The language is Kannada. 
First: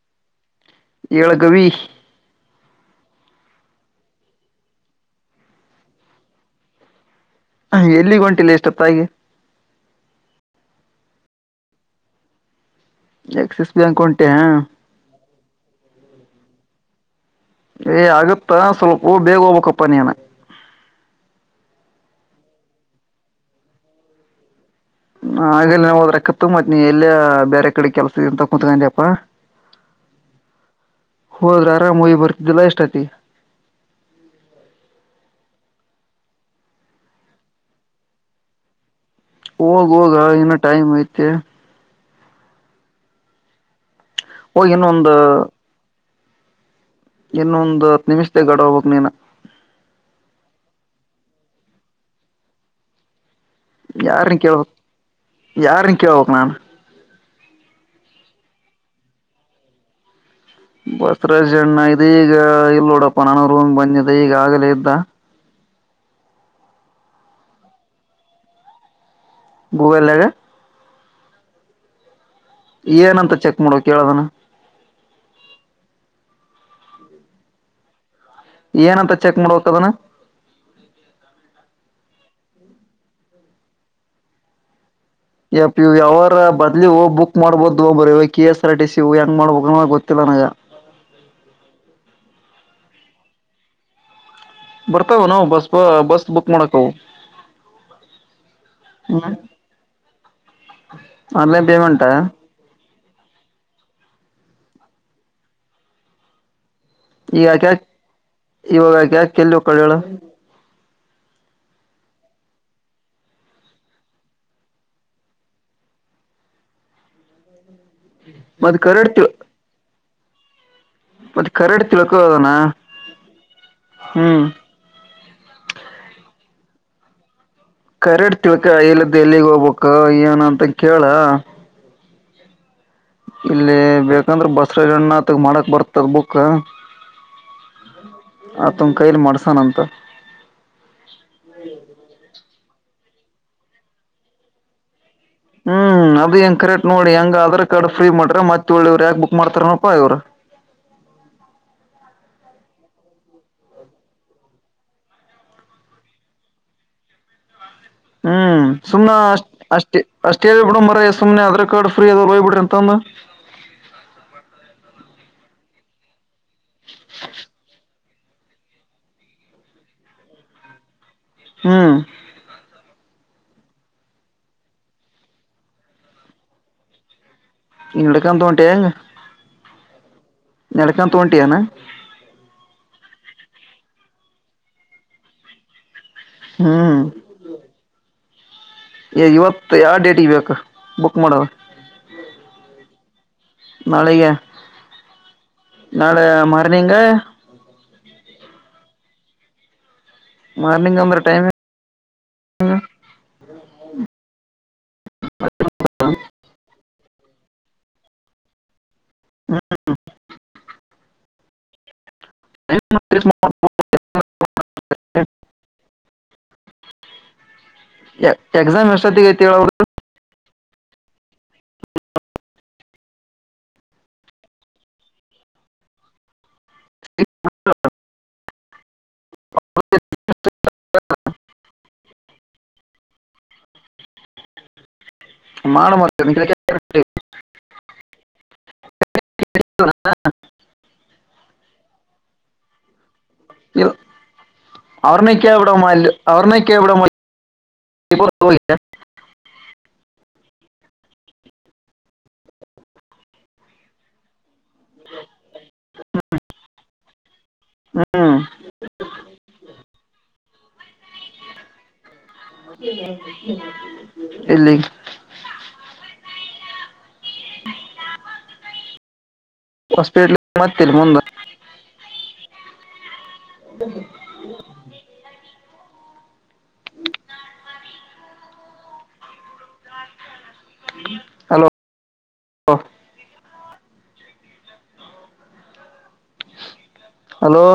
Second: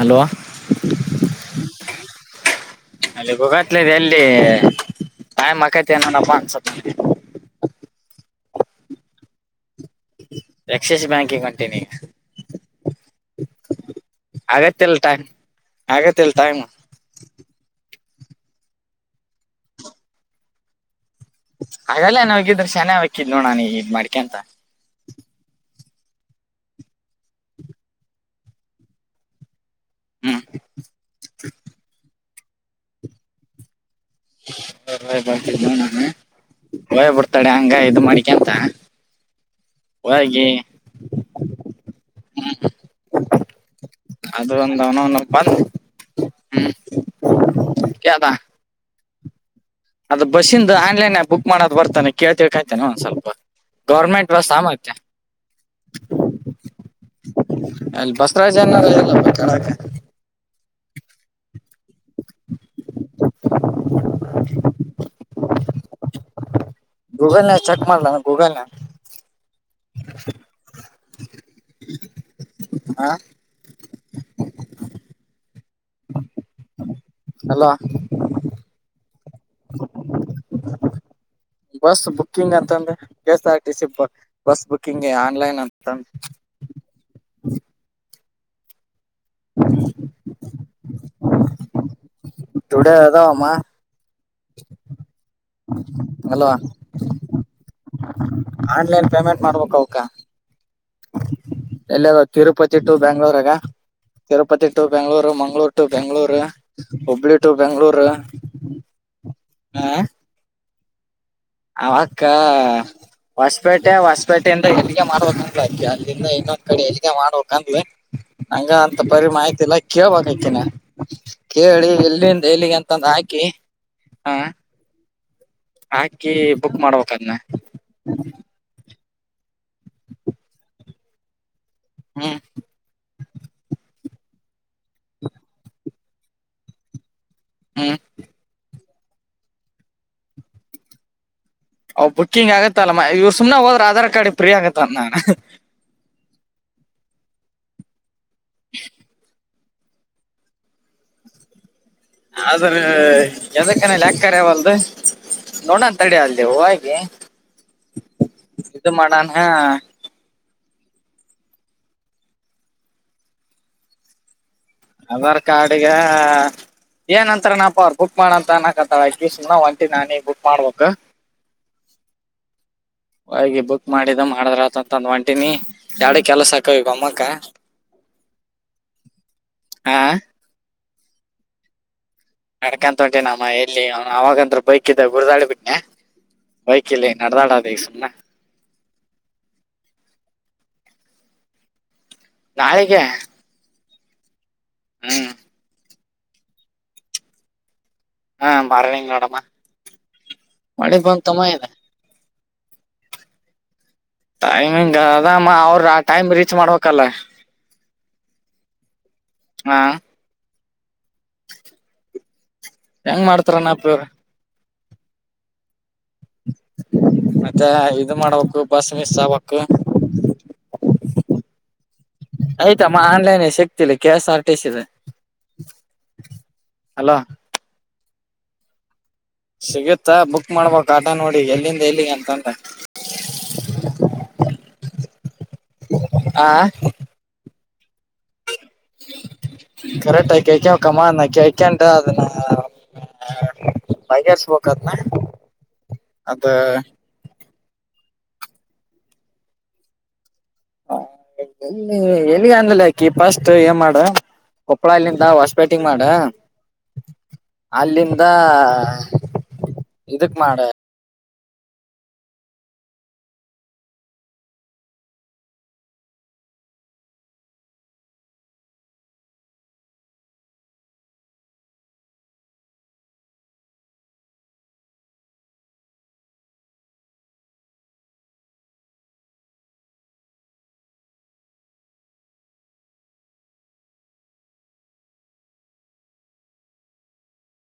ಹಲೋ ಏಳೋ ಕವಿ ಅಲ್ಲಿಗ್ ಹೊಗತ್ಲ್ ಗಲ್ಲಿ ತಾನು ಮಕೊತಿಯಾ ಏನಪ್ಪಾ ಅನ್ಸುತೆ ನನಗೆ ಎಲ್ಲಿಗೆ ಹೊಂಟಿಲ್ಲೆ ಎಷ್ಟೊ ತಾಗಿ ಎಕ್ಸೆಸ್ ಬ್ಯಾಂಕಿಂಗ್ ಹೊಂಟಿನೀ ಎಕ್ಸಿಸ್ ಬ್ಯಾಂಕ್ ಹೊಂಟ್ಯಾ ಹ ಇತ್ತಲ್ ತಯಮ್ಮ ಏ ಆಗುತ್ತಾ ಸ್ವಲ್ಪ ಬೇಗ ಹೋಗ್ಬೇಕಪ್ಪ ನೀನು ಹಾಗಲ್ಲ ನಾವಗಿದ್ರೆ ಶಾನೇ ಹಕ್ಕಿದ್ ನೋಡ ನಾನು ಇದ್ ಮಾಡ್ಕೆಂತ ಹ ಆಗ ಹೋದ್ರಕ್ಕತ್ತು ಮತ್ ನೀ ಎಲ್ಲಿ ಬೇರೆ ಕಡೆ ಕೆಲ್ಸ್ ಇದ್ದೀಯಾ ಅಂತ ಕೂಂತ್ಕೊಡ್ಯಾಪ್ಪ. ಹ್ಮ್ ಹೋದ್ರೆ ಆರಾಮ್ ಹೋಗಿ ಬರ್ತಿದ್ದಿಲ್ಲಾ ಇಷ್ಟೋಂತ್ತಿಗೆ. ಹ ಬಕಿ [unintelligible] ಹಯ್ ಬಿಡ್ತಾಳ ಹಂಗ ಇದು ಮಾಡಿಕ್ಯಾಂತ ಹೋಗ್ ಹೋಗ ಇನ್ನು ಟೈಮ್ ಐತೆ ಹ್ಮ್ ಅದು ಹೋಗಿ ಒಂದು ಇನ್ನೊಂದ ಅನತನು ಹ್ಮ್ ಇನ್ನೊಂದು ಹತ್ತು ಕೇಳ್ದ ನಿಮಿಷ್ ದಾಗ ಗಾಡಿ ಹೋಗಬೇಕ್ ನೀನು ಅದು ಬಸ್ಸಿಂದ ಆನ್ಲೈನ್ ಆಫ್ ಬುಕ್ ಮಾಡದ್ ಬರ್ತಾನೆ ಕೇಳ್ ತಿಳ್ಕಾಯ್ತಿನ್ ಒಂದ್ ಸ್ವಲ್ಪ ಗೌರ್ಮೆಂಟ್ ಯಾರನ್ ಬಸಾ ಕೇಳ್ಬಕ್ ಮಾತ್ಯ ಯಾರನ್ ಕೇಳ್ಬಕ್ ನಾನ್ ಅಲ್ಲಿ ಬಸರಾಜು ಅನ್ನೋರು [unintelligible] ಬಸವರಾಜ್ ಅಣ್ಣ ಇ ಈಗ ಇಲ್ಲ ನೋಡಪ್ಪ ನಾನು ರೂಮ್ ಬಂದಿದೆ ಈಗ ಆಗಲೇ ಇದ್ದ. ಗೂಗಲ್ ನಾಗ ಚೆಕ್ ಮಾಡು ಗೂಗಲ್ ನಗ ಗೂಗಲ್ ನಗ ಹಾ ಏನಂತ ಚೆಕ್ ಮಾಡಬೇಕ್ ಹೇಳು ಅದನ್ನ ಹಲೋ ಏನಂತ ಚೆಕ್ ಮಾಡಬೇಕ್ ಆದ್ದನ ಬಸ್ ಬುಕಿಂಗ್ ಅಂತಂದ್ರೆ K S R T C bus ಬುಕಿ ಯಪ್ ಇ ಯಾವರ ಬಾದ್ಲಿ ಹೋಗ್ ಬುಕ್ ಮಾಡ್ಬೋದು ಇವಾಗ K S R T C ತ್ತಿವು ಹೆಂಗ್ ಮಾಡಬೇಕ್ ಹೋಗ್ ಗೊತ್ತಿಲ್ಲ ನನಗ ಟುಡೇ ಅದಾವಮ್ಮ ಬರ್ತಾವ್ ಏನೋ ಬಸ್ ಬ ಬಸ್ ಬುಕ್ ಅಲ್ವಾ ಮಾಡಕಾವು ಆನ್ಲೈನ್ ಪೇಮೆಂಟ್ ಮಾಡ್ಬೇಕ್ ಅವಕ ಆನ್ಲೈನ್ ಪೇಮೆಂಟ್ ಎಲ್ಲ ತಿರುಪತಿ ಟು ಬೆಂಳೂರ್ಗ ತಿರುಪತಿ ಟು ಬೆಂಗ್ಳೂರು ಮಂಗ್ಗಳೂರು ಟು ಬೆಂಗ್ಗಳೂರು. ಹುಬ್ಳ್ಳಿ ಈಗ ಟು ಯಾಕ ಯಾಕ ಬೆಂಗ್ಳೂರು. ಹ [unintelligible] ಅವಕ್ಕ. ಹೊಸಪೇಟೆ ಹೊಸಪೇಟೆಯಿಂದ ಹೆಲ್ಲಿಗೆ ಮಾಡ್ಬೇಕ ಅಂದ ಅದಕಿ ಅಲ್ಲಿಂದ ಇನ್ನೊಂದ್ ಕಡೆ ಹೆಜಗೆ ಮಾಡ್ಬೇಕಂದಲ. ಹಂಗ ಮತ್ ಅಂತ ಕರೆಡ್ ತಿ ಬರಿ ಮಾಹಿತಿ ಇಲ್ಲ ಕೇಳ್ಬಕ್ಕಿನ. ಮತ್ ಕರೆಡ್ ಕೇಳಿ ಎಲ್ಲಿಂದ ತಿಳ್ಕೋದನ ಎಲ್ಲಿಗೆ ಅಂತಂದು ಹಾಕಿ ಹಾ. ಹ್ಮ್ ಹಾಕಿ ಬುಕ್ ಮಾಡ್ಬೇಕದನ್ನ. ಕರೆಡ್ ತಿಳ್ಕ ಇಲ್ಲದ್ದ ಎಲ್ಲಿಗ್ ಹೋಗ್ಬಕ್ ಏನ ಅಂತ ಕೇಳ. ಹ್ಮ್. ಇಲ್ಲಿ ಬೇಕಂದ್ರೆ ಬಸ್ಸುಗಳನ್ನ ತಗ ಮಾಡಕ್ ಬರ್ತದ ಬುಕ್. ಹ್ಮ್ ಆ ತನ್ ಕೈಲಿ ಮಾಡಡ್ಸಣಂತ. ಅವ ಬುಕಿಂಗ್ ಆಗತ್ತಲ್ಲ ಇವ ಸುಮನೆ ಹೋದ್ರ ಆಧಾರ್ ಕಾರ್ಡ್ ಫ್ರೀ ಆಗತ್ತತ ನಾ. ಹ್ಮ್ ಅದು ಹೆಂಗ ಕರೆಕ್ಟ್ ನೋಡಿ ಹೆಂಗ ಆಧಾರ್ ಕಾರ್ಡ್ಫ್ರೀ ಮಾಡ್ರ ಮತ್ತೆ ಒಳ್ಳಿವ್ ಯಾಕ ಬುಕ್ ಮಾಡತಾರ. ಪಾ ಇವರ. ಆದ್ರ ಯದಕ್ಕನೇಲ್ ಯಾಕ್ಕರ ಅವಾವಲ್ದು. ನೋಡಂತಡ ಅಲ್ಲ ಹೋಗಿ. ಹ್ಮ್ ಇದು ಸುಮ್ ಮಾಡಣ ಅಷ್ಟ ಅಷ್ಟೇ ಅಷ್ಟೇ. ಬಿಡ ಮರ ಎ ಸುಮ್ಮನೆ ಆಧಾರ್ ಕಾರ್ಡ್ ಫ್ರೀ ಅದ ಹೋಗ್ಬಿಡ್ರಿ ಅಂತಂದ. ಅದಾರ್ ಕಾರ್ಡಗ ಏನ್ಂತರ ನಪರ್. ಬುಕ್ ಮಾಡೋಂತ ಅನುಕಾಥಳ ಅಕ್ಕಿ ಒಂಟಿ ನಾನೇ ಬುಕ್ ಮಾಡ್ಬೇಕಕ್. ಹ್ಮ್ ಹೋಗಿ ಬುಕ್ ಮಾಡಿದ ಮಾಡಿದ್ರ ಆತಂತಂದ ಒಂಟಿನಿ ಎರಡ ಕೆಲಸ ಅಕ್ಕವ ಈಗ ಒಮ್ಮಕ. ನಡಕೊಂತ ಹೊಂಟಿ ಈಗ. ಹಾ. ನಡಕೊಂತ ತೋಟಿಯಾನ. ನಡಕಂತ ಹೊಂಟಿ ನಮ್ಮ ಎಲ್ಲಿ ಅವ ಅವಾಗಂದ್ರ ಬೈಕ್ ಇದ್ದ ಗುರ್ದಾಳ ಬಿಟ್ಟನೆ. ಬೈಕ್ ಹ್ಮ್ ಇಲ್ಲ ನಡದಾಡದ ಈ ಸುಮನೆ. ಏ ಇವತ್ತು ಯಾವ ಡೇಟ್ ಇಬೇಕ ಬುಕ್ ಮಾಡ್ರ. ನಾಳೆಗೆ. ನಾಳೆಗೆ. ಹ್ಮ್. ನಾಳೆ ಮಾರ್ನಿಂಗ. ಹಾ ಮಾರ್ನಿಂಗ ನೋಡಮ್ಮ. ಮಳಿ ಮಾರ್ನಿಂಗ್ ಅಂದ್ರ ಬಂತಮ್ಮ ಟೈಮ್ ಇದ ಇಂಗ್. ಟೈಮಿಂಗ್ ಅದಮ್ಮ ಅವ್ರ ಆ ಟೈಮ್ ರೀಚ್ ಮಾಡ್ಬೇಕಲ್ಲ. ಹಾ. ಹೆಂಗ್ [inaudible] ಮಾಡ್ತಾರನಪ್ಪ ಇವ್ರ [inaudible] ಮತ್ತೆ ಇದು ಮಾಡ್ಬೇಕಕ ಬಸ್ ಎಕ್ಸಾಮ್ ಮಿಸ್ ಎಷ್ಟೊತ್ತಿಗೆ ಐತಿ ಆಗ್ಬೇಕ. ಹೇಳ ಆಯ್ತಮ್ಮ ಆನ್ಲೈನ್ ಸಿಕ್ತಿಲ್ಲ K S R T C ದ. ಅಲೋ. ಸಿಗುತ್ತಾ ಬುಕ್ ಮಾಡ್ಬೇಕಕ್ ಆಟ ನೋಡಿ ಎಲ್ಲಿಂದ ಎಲ್ಲಿಗೆ ಅಂತಾಂದ. [inaudible] [unintelligible] [unintelligible] ಇ ಬಗೆಹರಿಸಬೇಕು ಅದನ್ನ ಅವ್ರನ ಕೇಳಿ ಬಿಡಮ ಅದ ಅವ್ರನ ಕೇಳಿಬಿಡಮಾ. [unintelligible] ಹ ಎಲ್ಲಿ ಎಲ್ಲಿ ಅಂದ್ರಲೆ ಯಾಕಿ ಪಸ್ಟ್ ಏನ್ ಮಾಡ. ಕೊಪ್ಪಳ ಇಲ್ಲಿಿಂದ ಹೊಸಪೇಟೆಗ ಮಾಡ. ಅಲ್ಲಿಂದ ಹ್ಮ್ ಇದಕ್ ಮಾಡ. ಇಲ್ಲಿ ಹಾಸ್ಪಿಟಲ್ ಮತ್ತ ಮುಂದ. ಹ [unintelligible] [inaudible] ಹಲೋ ಹಲೋ